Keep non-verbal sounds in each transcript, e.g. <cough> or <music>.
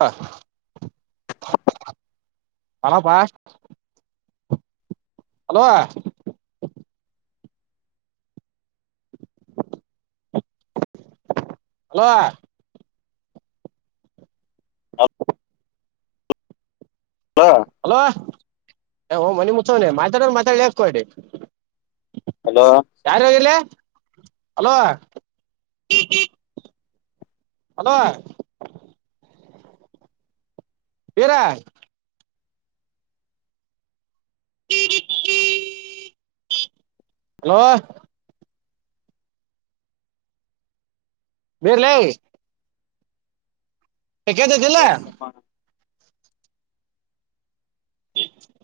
ಹಾ ಅಲ ಬಾ ಹಲೋ ಹಲೋ ಹ ಹಲೋ ಓ ಮನಿ ಮುತ್ನನೆ ಮಾತಾಡ ಮಾತಾಡ್ ಯಾಕೋಡಿ ಹಲೋ ಯಾರ ಆಿಲ್ಲ ಹಲೋ ಅದ ಬೇರ ಹಲೋ ಬೇಲ ಕೆದಲ್ಲ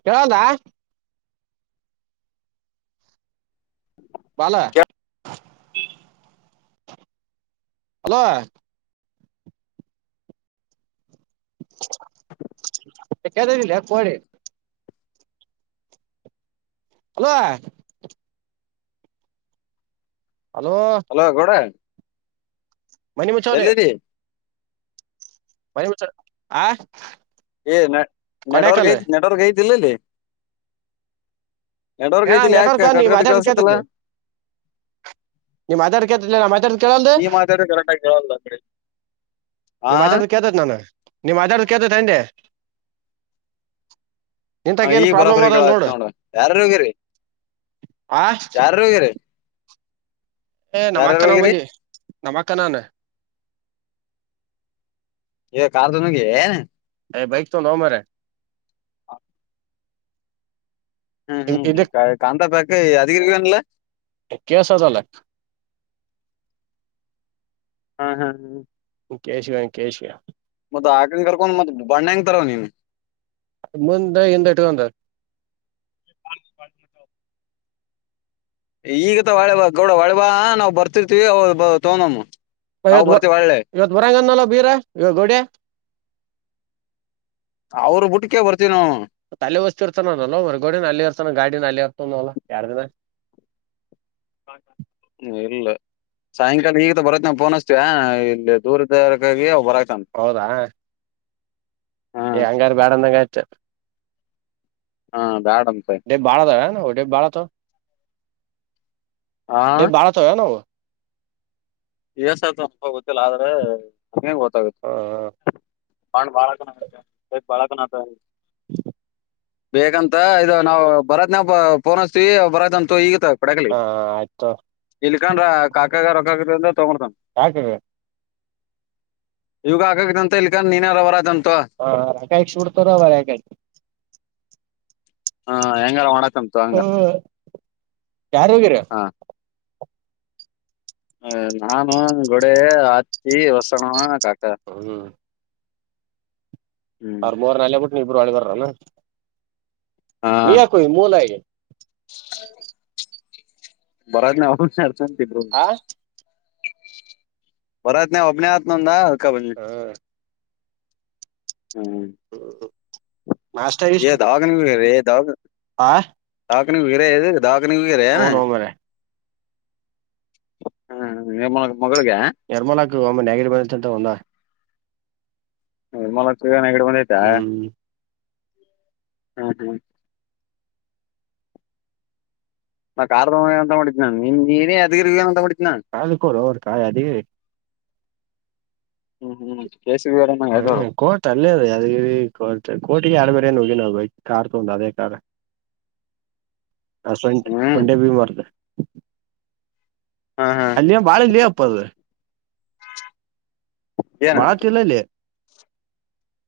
ಕೇಳೋದಾ ಬಾಲಾ ಹಲೋ ಕತ ಕೊಡೆೆ ಹಲ ಹಲೋ ಹಲೋ ಗೌಡ ಮನಿಮಛೊ ಎಲ್ಲಿದಿ ಬಸ ಆ ಏ ನ ನೆಟವರ್ಕ್ ಕೊಡ್ಯಾಕಲ್ ನೆಟ್ವರ್ಕ್ ಹ ಎರಡವರ್ಗ ಏನ ಐತಿಲ್ಲಿ ಯಾಕ ಕಟ್ ಕಟ್ ಕೆಲ್ಸತ್ತಲ್ಲ <inaudible> ನೀವ್ ಮಾತಾಡ್ ಕೇತಿಲ್ಲ ನಾ ಮಾತಾಡ್ ಕೇಳ್ದ ನೀ ಮಾತಾಡ ಕರೆಕ್ಟ್ ಆಗಿ ಕೇಳಲ್ಲ ಕಡೆ ಹಾ ನಿಮ್ ಮಾತಾಡ ಕೇಳ್ತತ್ ನಾನು ನಿ್ ಮಾತಾಡದು ಕತತಿ ಅಂಡೆ ಹ ಈ ಬರಾಬರಿಗಳ ಆಯ್ತು ನೋಡ ಯಾರಾರ ಹೋಗಿರಿ ಆಾ ಯಾರಾರು ಹೋಗಿರಿ ಏ ನಮಕ್ಕ ಯಾರ್ಯಾರು ನಾವ್ ಹೋಗಿರಿ ಬನ್ನಿ ನಮಕ್ಕ ನನ್ ಇ ಕಾರ್ದನಗೆಿಏ ಬೈಕ್ ತ ನ ಮರೆ ಹ ಹ್ಮ್ ಹಿಂಗ್ ಹ್ಮ್ ಇದಕ್ ಕಾಂತಾ ಪಕ ಅಿಕಾನಲ್ಲ <inaudible> ಹಾ ಹಾ ಹಾ ಕೇಶಿಕ ಕೇಶಿಕ ಮತ್ತ ಆಕಂಗ ಕರ್ಕೊಂಡ್ ಮತ್ ಬಣ್ಣ ಹಂಗ ತರವ ನೀನ್ ಮುಂದೆ ಹಿಂದ ಇಟಂದ ಈಗತ ಒಳೆ ಬಾ ಗೌಡ ಒಳೆ ಬಾ ನಾವವು ಬರ್ತಿರ್ತಿೀವಿ ಅವ ತೋಂದಮ್ಮ ಇವತ್ತು ಇವತ್ತು ವರಾಂಗಣಲ್ಲ ಬೀರ ಇವತ್ ಗೋಡ್ಯಾ ಅವ್ರ ಬುಟ್ಕೆ ಬರ್ತೀವಿ ನಾವು ತಾಲ ಬಸ್ತಿ ಇರ ಚ ನ ನಲ ಹೊರಗೋಡಿ ನ ಅಲ್ಲಿ ಚಾನ ಗಾಡಿಿನ ಆಲ್ಲಿ ೊಂದಲ ಯಾರ್ದಿನ ಹ್ಮ ಇಲ್ಲ ಸಾಯಂಕಾಲ ಈಗ ಬರೋತ್ ನ್ ೋನ್ಸ್ತ ಇಲ್ಲಿ ದೂರದರಾಗ ಹೊರ ಹೌದಾ ಹಾ ಏ್ಂಗಾರು ಬ್ಯಾಡಂದಂಗ ಆ ಹಾ ಬಾ ಡೆೇಬ್ಾಳ ಡೆಬ ಬಾಳತ ಆ ೇ ಬಾರ ಸ ನವು ಎಏಸ ಆಯ್ತು ನಪ ಗೊತ್ತಿಲ್ಲ ಆದ್ರೆ ನಮಂಗ ಗೊತ್ತಾಗುತ್ತೆ ಹ ಪಂಡ್ ಬಾಳಕನ ಆೈ ಬಾಳಕನ ಆತ ಬೇೇಕಂತ ಇದು ನಾವು ಬರತ್ ನಾವಫೋನ್ಸ್ತೀವಿ ಬರತ್ ಈಗತ್ತ ಹಾ ಆಯ್ತು ್ರ ಕಾಕಾಗ ರಕ್ಕ ಯಾಕ್ರ ಇವಾಗ ಆಕಕ ಅಂತ ಇಲ್ಲಿಕ ನೀನ ಅವರದಂ ಹ ರ ಕಾಯಕ್ ಉಡ್ತರವ ರಕ ಹಾ ಹೆಂಗಾರ ಒಣ ಹ್ಮ ಯಾರು ಹೋಗಿರ ಹ ನಾನು ಗೋಡೆ ಹತ್ತಿ ಹೊಸಣ ಕಾಕ ಹೌ ಹ್ಮ್ ಅವರ್ ಮೂರ್ ನ ಅಲೆ ಬಿಟ್ಟು ನೀ ಇಬ್ರು ಅಳಿಗಾರಲ್ಲ ನೀಯಕ ಮೂೋಲಯ ಹೌದು ಬರತ್ ನ ಅವ ಅರ್ಚಂಬ್ರ ಆ ಭರತನ ಅಭನಯಾತ್ ನೋಂದ ಹಾ ಹ್ಮ್ ಹ್ಮ ಏ ದಾವ ದಾಗ ಆ ದಾಕ ನಿ ಬಿಗೇರ ದಾಕನ ಬಿಗೆರ ಹ್ಮ್ ನೋ ಮರ ಹ್ಮ್ ಎ ಮಾಡ ನಿರ್ಮಲಾಕ್ ಒಮ್ಮ ನಗಡಿಿವ್ ಬಂತ ಒಂದಾ ಹ ಮಲಗ ಹಿಡ ಬಂದ್ ಆಯ್ತಾ ಹ್ಮ್ ಹ್ಮ ಹ್ಮ್ ನಾ ಕಾರ್ದ ಅಂತ ಮಾಡಿದ್ದನ ನನ್ ನಿಮ್ ನೀನೇ ಅದಗಿ ಅಂತ ಮಾಡಿದ್ದಿ ಕಾಲ ಕೂರು ಅವರು ಕಾಯ ಅದ ಹ್ಮ್ ಹ್ಮ್್ಮ ಹ್ಮ್ ಕೋಟ್ ಅಲ್ಲೇ ಅದು ಅ ಕೋ ಕೋಟಗ ಆಡ್ಬೇಕು ನುಗೆ ನ ಬ ಕಾರ ತ ಹಂದಾದ ಹ ಸಂ ಸೊಂಡೆ ಬಿೀ ಮಾಡಾರ್ದ ಹಾ ಹಾ ಅಲ್ಲಿಯ ಬಾಳ ಇಲ್ಲಿಯ ಅಪ್ಪದು ಏನ ಮಾತಲ್ಲಲ್ಲಿ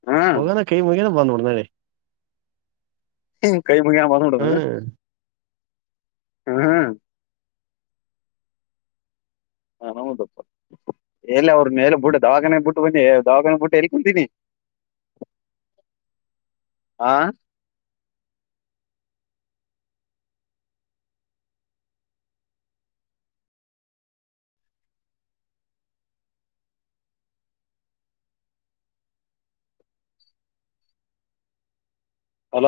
ಹ್ಮ್ ಕ ಕೈ ಮು ಕನ ಬಂದ ಉಡನೆನೆ ಕೈ ಮು ಬಾಸ ಉಡದು ಹ್ಮ ಹ್ಮ ಹಾ ನೌದಪ್ಪ ಎಲ್ಲ ಅವ್ರ ಮೇಲೆ ಬಿಟ್ಟ ದಾವ್ಣೆ ಬಿಟ್ಟು ಬನ್ನಿ ದಾವಾನೆ ಬಿುಟ್ಟು ಎಲ್ಲಿ ಕುಂತೀಿನಿ ಹ ಹಾಂ ಹಲ